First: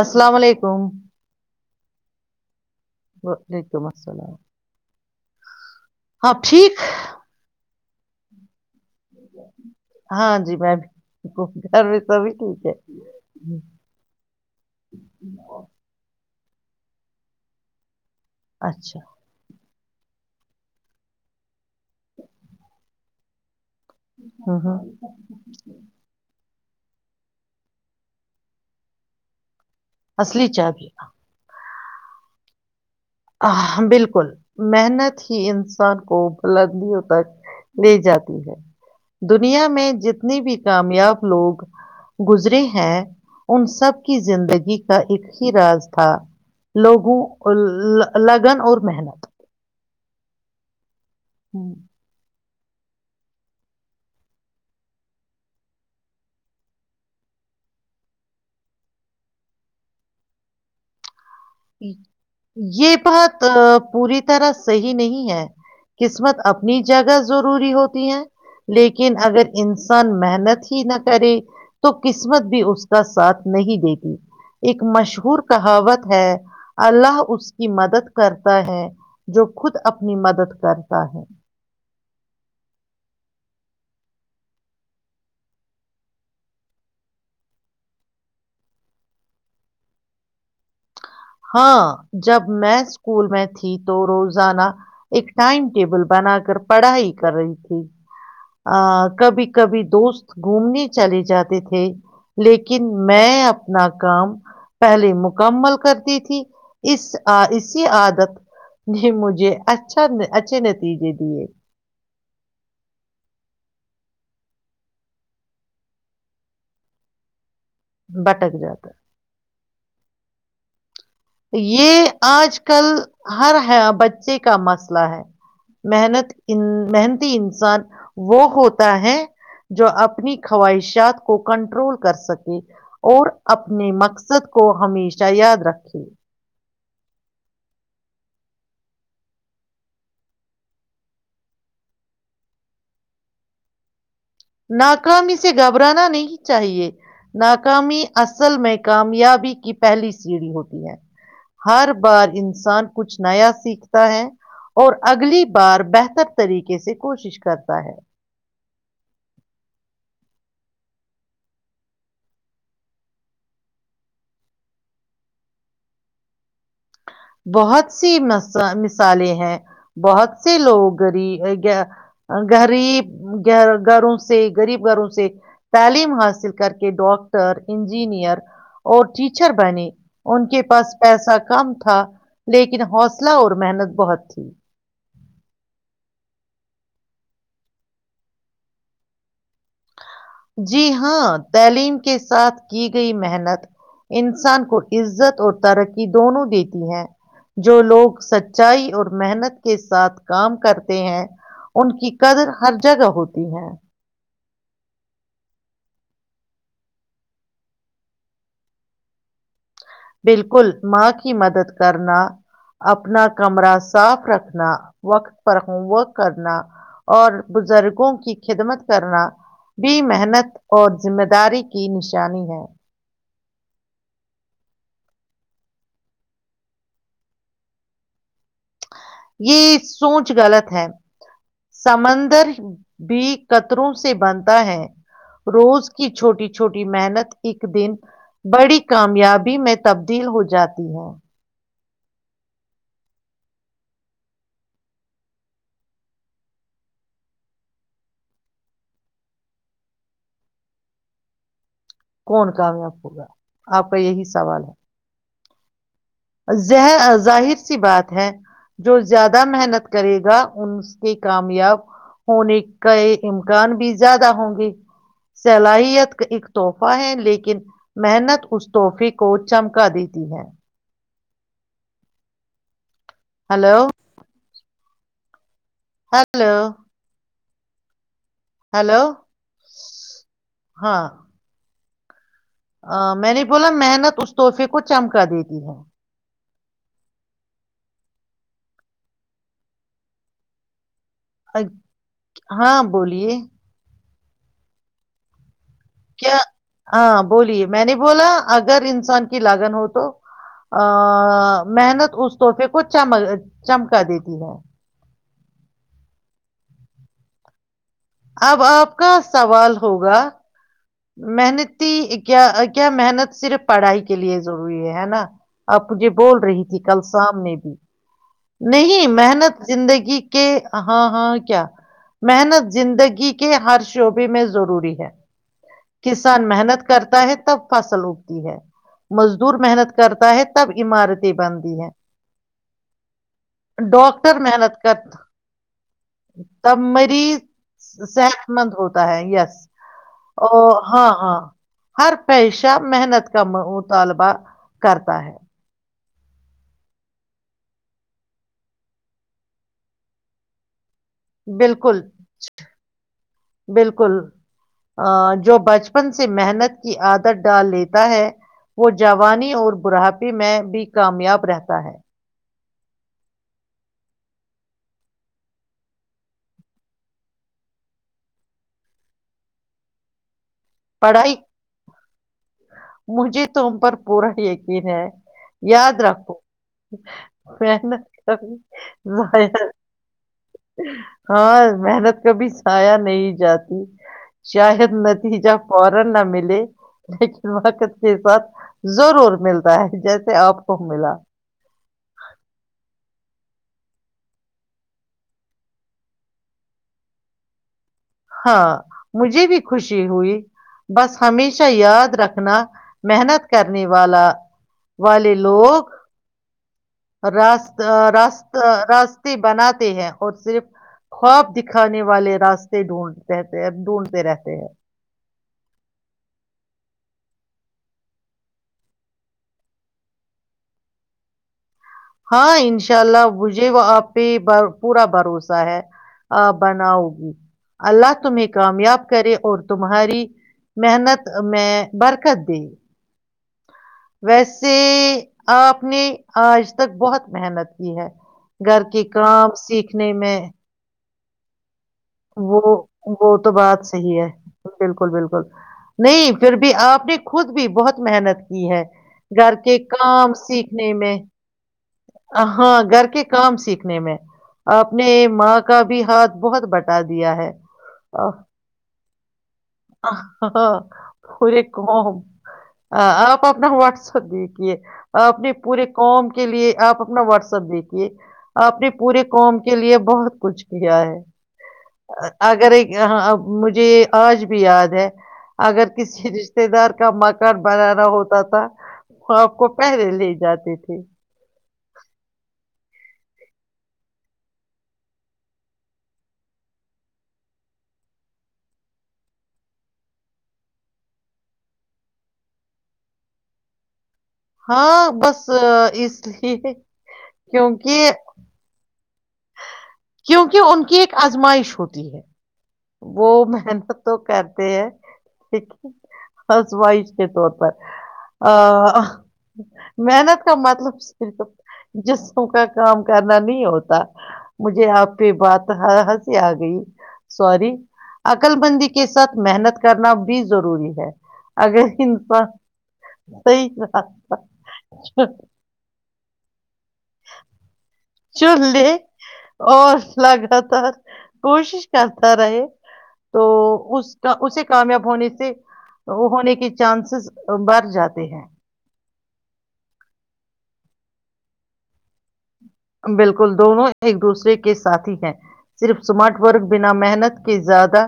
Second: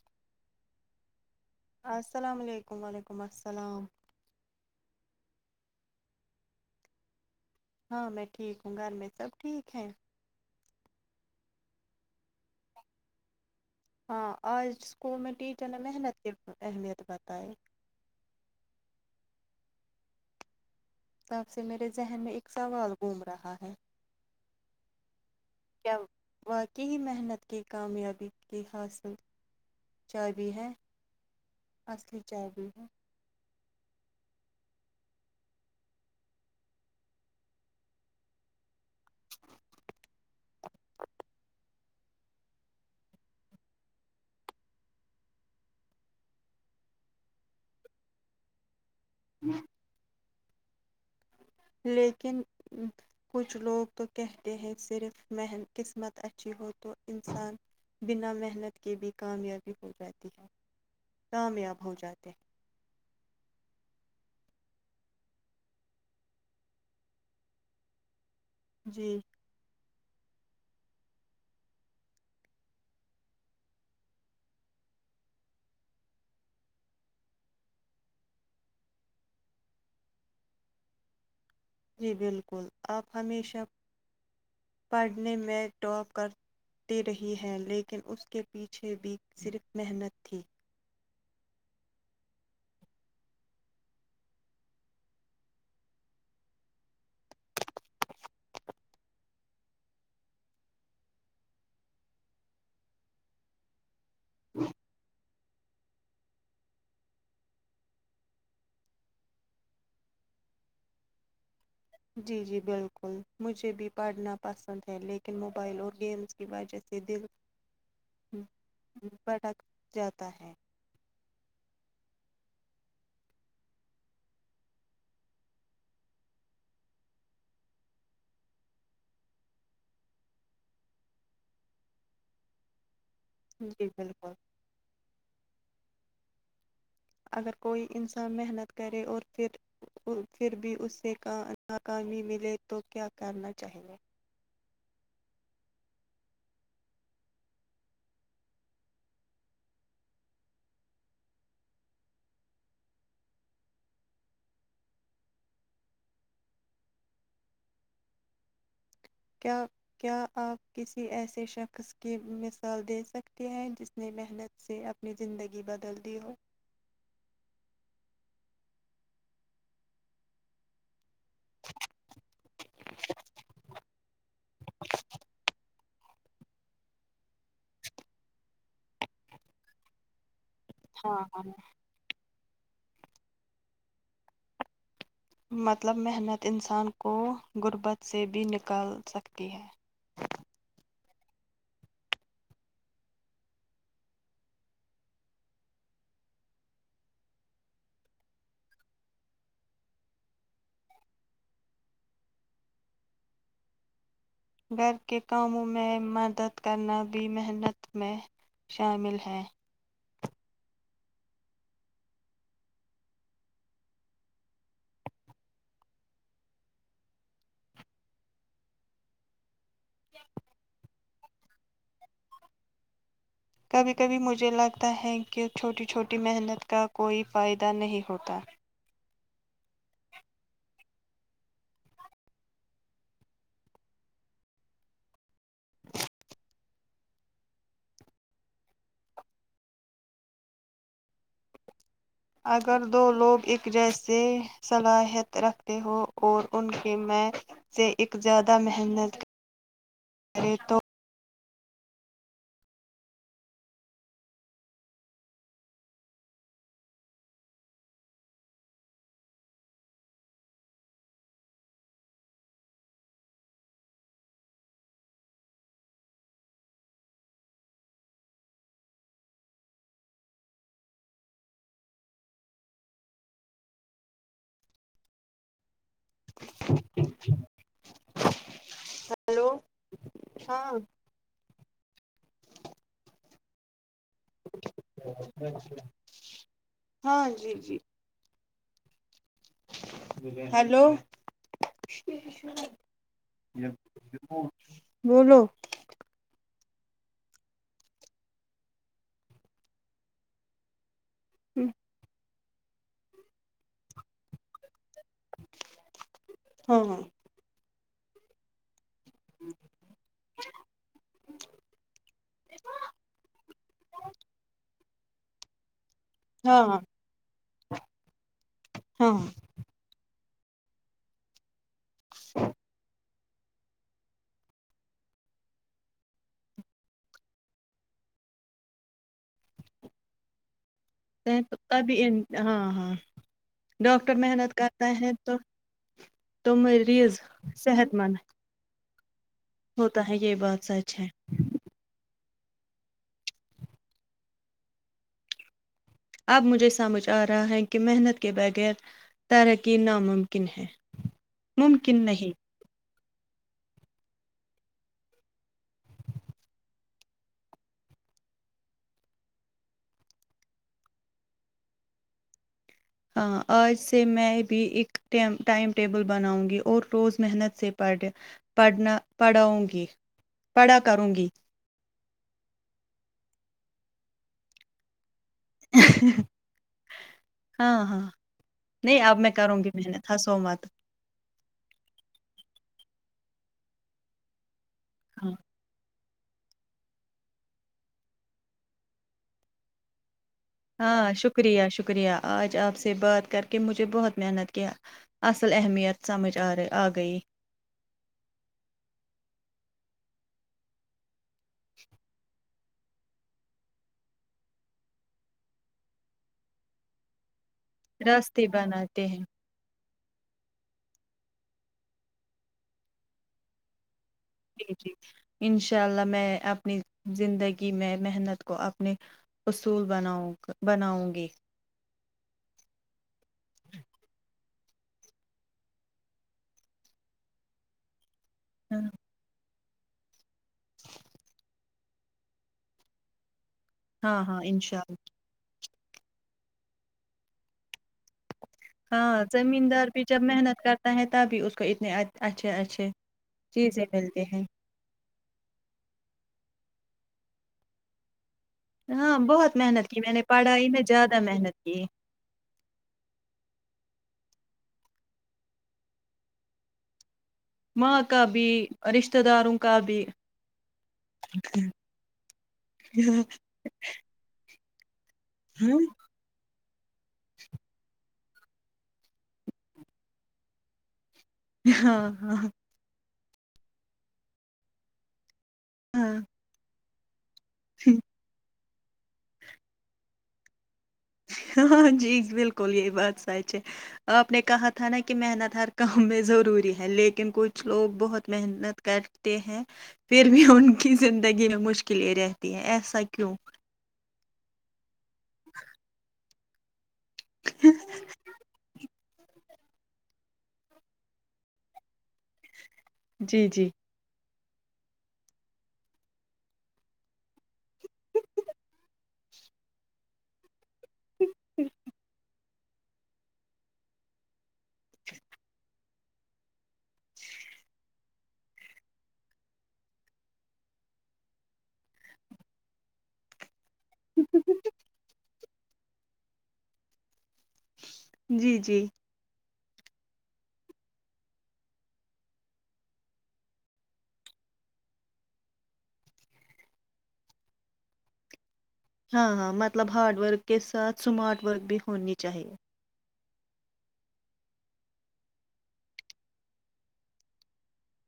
السلام علیکم السلام علیکم وعلیکم وعلیکم السلام السلام ہاں ٹھیک ہاں میں ٹھیک ہوں گھر میں سب ٹھیک ہیں ہاں جی میں بھی گھر میں توب بھی ٹھیک ہے ہاں آج اسکول میں ٹیچر نے محنت کر اہمیت بتائےیں اچھا تب سے میرے ذہن میں ایک سوال گھوم رہا ہے کیا [inaudible] واقعی محنت کے کامیابی گ حاصل اصلی چابی چاہ ہے بھیھیا اصلی چاہیی ہے [unintelligible] [unintelligible] بالکل محنت ہی انسان کو بلندیوں تک لے جاتی ہے دنیا میں جتنی بھی کامیاب لوگ گزرے ہیں ان سب کی زندگی کا ایک ہی راز تھا لوگوں ال لگن اور محنت [inaudible] لیکن کچھ لوگ تو کہتے ہیں صرف من قسمت اچھی ہو تو انسان بنا محنت کے بھی کامیابی ہو جاتی ہے کامیاب ہو جاتے یہ بہت پوری طرح صحیح نہیں ہے قسمت اپنی جگہ ضروری ہوتی ہے ہیں لیکن جی اگر ان محنت ہی نہ کرے تو قسمت بھی اس کا ساتھ نہیں دیتی ایک مشہور کہاوت ہے اللہ اس کی مدد کرتا ہے جو خود اپنی مدد کرتا ہے جی بالکل آپ ہمیشہ پڑھنے میں ٹاپ کرتے رہی ہیں لیکن اس کے پیچھے بھی صرف محنت تھی ہاں جب میں اسکول میں تھی تو روزانہ ایک ٹائم ٹیبل بنا کر پڑھائی کر رہی تھی ا کبھی کبھی دوست گھومنے چلے جاتے تھے لیکن میں اپنا کام پہلی مک [unintelligible] کمل کر [unintelligible] تھی اس اسی آادت نے مجھے اچھا اچھے نتیجے دیے جی جی بالکل مجھے بھی پڑھنا پسند ہے لیکن موبائل اور گیمس کی وجہ سے دل ہ بٹک جاتا ہے۔ ہ بٹات جاتا ہے یہ آج کل ہر بچے کا مسئلہ ہے محنت محنتی انسان وہ ہوتا ہے جو اپنی خواہشات کو کنٹرول کر سکے اور جی اپنے بالکل مقصد کو ہمیشہ یاد رکھیں اگر کوئی انسان محنت کرے اور پھر بھی اس سے کہا ناکامی ملے تو کیا کرنا چاہیے ناکامی سے گھبرانا نہیں چاہیے ناکامی اصل میں کامیابی کی پہلی سیڑھی ہوتی ہے ہر بار انسان کچھ نیا سیکھتا ہے اور اگلی بار بہتر طریقے سے کوشش کرتا ہے کیا آپ کسی ایسے شخص کی مثال دے سکتے ہیں جس نے محنت سے اپنی زندگی بدل دی ہو بہت سی م مثالیں ہیں بہت سے لوگ گغریب گ گغریب گ گھروں سے غریب گھروں سے تعلیم حاصل کر کے ڈاکٹر انجینئر اور ٹیچر بنے ان کے بس ہاں پیسہ ہاں کم تھا لیکن حوصلہ اور محنت بہت تھی مطلب محنت انسان کو غربت سے بھی نکل سکتی ہے جی ہاں تعلیم کے ساتھ کی گئی محنت انسان کو عزت اور ترقی دونوں دیتی ہے جو لوگ سچائی اور محنت کے ساتھ کام کرتے ہیں ان کی قدر ہر جگہ ہوتی ہے گھر کے کاموں میں مدد کرنا بھی محنت میں شامل ہے بالکل ماں کی مدد کرنا اپنا کمرہ صاف رکھنا وقت پر ہوم ورک کرنا اور بزرگوں کی خدمت کرنا بھی محنت اور ذمہ داری کی نشانی ہے کبھی کبھی مجھے لگتا ہے کہ چھوٹی چھوٹی محنت کا کوئی فائدہ نہیں ہوتا یہ سوچ غلط ہے سمندر بھی کطروں سے بنتا ہے روز کی چھوٹی چھوٹی محنت ایک دن بڑی کامیابی میں تبدیل ہو جاتی ہے اگر دو لوگ ایک جیسے صلاحیت رکھتے ہو اور ان کے میں سے ایک زیادہ محنت کریں تو کون کامیاب ہوگا آپ کا یہی سوال ہے ر ظاہر سی بات ہے جو زیادہ محنت کرے گا ان کے کامیاب ہونے کا امکان بھی زیادہ ہوں گے صلاحیت کا ایک تحفہ ہے لیکن محنت اس تحفے کو چمکا دیتی ہے ہلو ہلو ہلو ہیلو ہاں میں نے بولا محنت اس تحفے کو چمکا دیتی ہے ہاں جی جی ہیلو ہاں بولیے بولو کیا ہاں بولیے میں نے بولا اگر انسان کی لاگن ہو تو محنت اس تحفے کو چم چمکا دیتی ہے ہاں ہاں اب آپ کا سوال ہوگا محنتی کیا کیا محنت صرف پڑھائی کے لیے ضروری ہے نا آپ مجھے بول ہاں رہی تھی کل سامنے بھی [inaudible] نہیں ہاں محنت زندگی کہ ہاں ہاں کیا محنت زندگی کے کہ ہر شعبے میں ضروری ہے کسان محنت کرتا ہے تب فصل اگتی ہے مزدور محنت کرتا ہے تو پتا ہاں ہاں ڈاکٹر محنت کرتا تو تب مریض صحت مند صحت مند ہوتا ہے یس ہوتا ہے یہ بات اور سچ ہے ہاں ہاں ہر پیشہ محنت کا مطالبہ کرتا ہے اب مجھے سمجھ آ رہا ہے کہ محنت کے بغیر ترقی ناممکن ہے بالکل ممکن نہیں بالکل جو بچپن سے محنت کی عادت ڈال لیتا ہے وہ جوانی اور برھاپی میں بھی کامیاب رہتا ہے ہاں آج سے میں بھی ایک ٹی ٹائم ٹیبل بناؤں گی اور روز محنت سے پڑھ پڑھنا پڑھاؤں گی پڑھا کروں گی پڑھائی مجھے توم پر پورا یقین ہے یاد رکھو ہاں محنت ہاں کبی نہیں اب میں کروں گی محنت ہنسو مت ہاں محنت کبھی ایا نہیں جاتی شاید ہاں نتیجہ نہ ملے لیکن وقت کے ساتھ ضرور ملتا ہے جیسے آپ کو ہاں ملا شکریہ شکریہ آج آپ سے بات کر کے مجھے بہت محنت کیا اصل اہمیت سمجھ آے آ گئی ہاں مجھے بھی خوشی ہوئی بس ہمیشہ یاد رکھنا محنت کرنے والا والے لوگ راس راستے رست بناتے ہیں رستی بناتی ہے اور صرف خواب دکھانے والے راستے ڈھونڈ ڈھونڈ انشاءاللہ میں اپنی زندگی میں محنت کو اپنے اصول بناؤ بناؤں گی ہاں ان شاء اللہ مجھے وہ آپ پہ پورا بھروسہ ہے بناؤ گی اللہ تمہیں کامیاب کرے اور تمہاری محنت میں برکت دے ہاں ہاں ویسے انشاء آپ نے آج تک بہت محنت کی ہے گھر کے ہاں کام زمین دار بھی سیکھنے جب میں محنت کرتا ہے بھی اس کا انا وہ وہ تو بات صحی ملتے ہے ہیں بالکل بالکل نہیں پھر آپ نے خود بھی بہت محنت کی ہے ہاں گھر بہت کے محنت کی میں نے کام پڑھائی سیکھنے میں زیادہ محنت کی ہاں گھر کے کام سیکھ میں آپ نے ماں کا بھی ہاتھ بہت بٹ دیا ہے ماں کا بھی رشتہ داروں کا بھی کوم آپ اپنا واٹسپ د [inaudible] اپنے پورے قوم کے لیے آپ [inaudible] اپنا واٹسپ دیکھیے آپ نے پورے قوم کے لیے بہت کچھ کیا ہے ہاں, ہاں, اگر ایک [inaudible] مجھے آج بھی یاد ہے اگر ہاں, کسی رشتے دار ٹمک [inaudible] بنانا ہوتا تھا وہ آپ کو پہرے لے جاتے تھے جھ [inaudible] ہاں جی بالکل یہی بات آپ نے کہا تھا نا کہ محنت ہر کام میں ضروری ہے لیکن کچھ لوگ بہت محنت کرتے ہیں پھر بھی ان کی زندگی میں مشکلیں رہتی ہیں ایسا کیوں ہاں بس اس لیے کیونکہ کیونکہ ان کی ایک آزمائش ہوتی ہے وہ جی جی محنت تو کر لیکنسواہش کے طور پر محنت کا مطلب جس کا کام کرنا نہیں ہوتا مجھے آپ کی بات ہسی آ گئی سوری عقل بندی کے ساتھ محنت کرنا بھی ضروری ہے اگر انسان صحیح جی چل د جی اور لگاتار کوشش کرتا رہے تو اس کا اسے کامیاب ہونے سے ہونے کے چانسز بڑھ جاتے ہیں ہاں ہاں مطلب ہارڈ ورک کے ساتھ سمارٹ ورک بھی ہونی چاہیے بالکل دونوں ایک دوسرے کے ساتھ ہی ہیں صرف سمارٹ ورک بنا محنت کے زیادہ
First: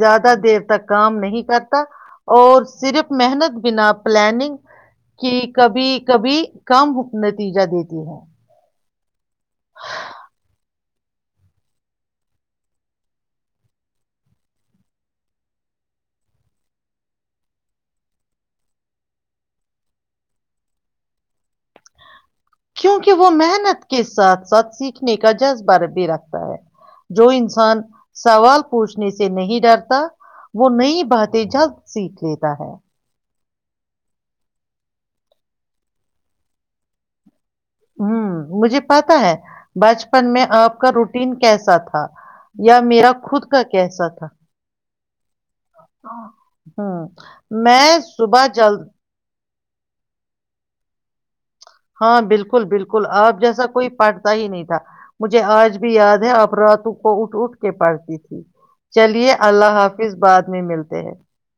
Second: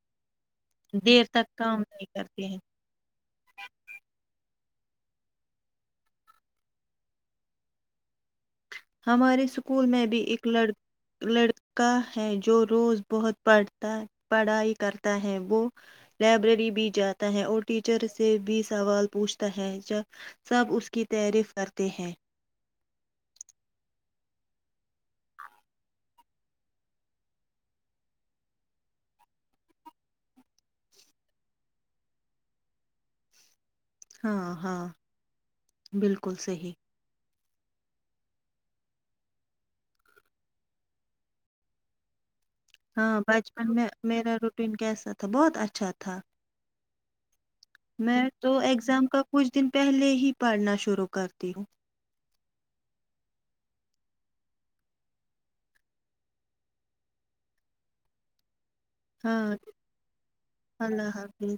زیادہ دیر تک کام دیر نہیں تک کام کرتا نہیں کرتے ہیں اور صرف [unintelligible] محنت بنا پلاننگ کی کبھی کبھی کم نتی تجا دیتی ہے [inaudible] ہمارے اسکول میں بھی ایک ل لڑکا ہے جو روز بہت پڑھتا پڑھائی کرتا ہے وہ لائبریری بھی جاتا ہے اور ٹیچر سے بھی سوال پوچھتا ہے جب سب اس کی تعریف کرتے ہیں کیونکہ وہ محنت کے ساتھ ساتھ سیکھنے کا جذبہ بھی رکھتا ہے جو انسان سوال پوچھنے سے نہیں ڈرتا وہ نئی باتیں جلد سیکھ لیتا ہے ہاں ہاں بالکل صی ہ مجھے پتا ہے بچپن میں آپ کا روٹین کیسا تھا یا میرا ہاں خود کا بچپن میں کیسا تھا میرا روٹین کیسا تھا بہت اچھا تھا ہوں میں صبح تو جلد ایگزام کا کچھ دن پہلے ہی پڑھنا شرو کر ہاں بالکل بالکل آپ جیسا کوئی پڑھتا ہی نہیں تھا مجھے آج بھی یاد ہے آپ راتوں کو اٹ اٹھ کے پڑھتی تھی [unintelligible] چلیے ہاں اللہ حافظ بعد میں ملتے ہیں اللہ حافظ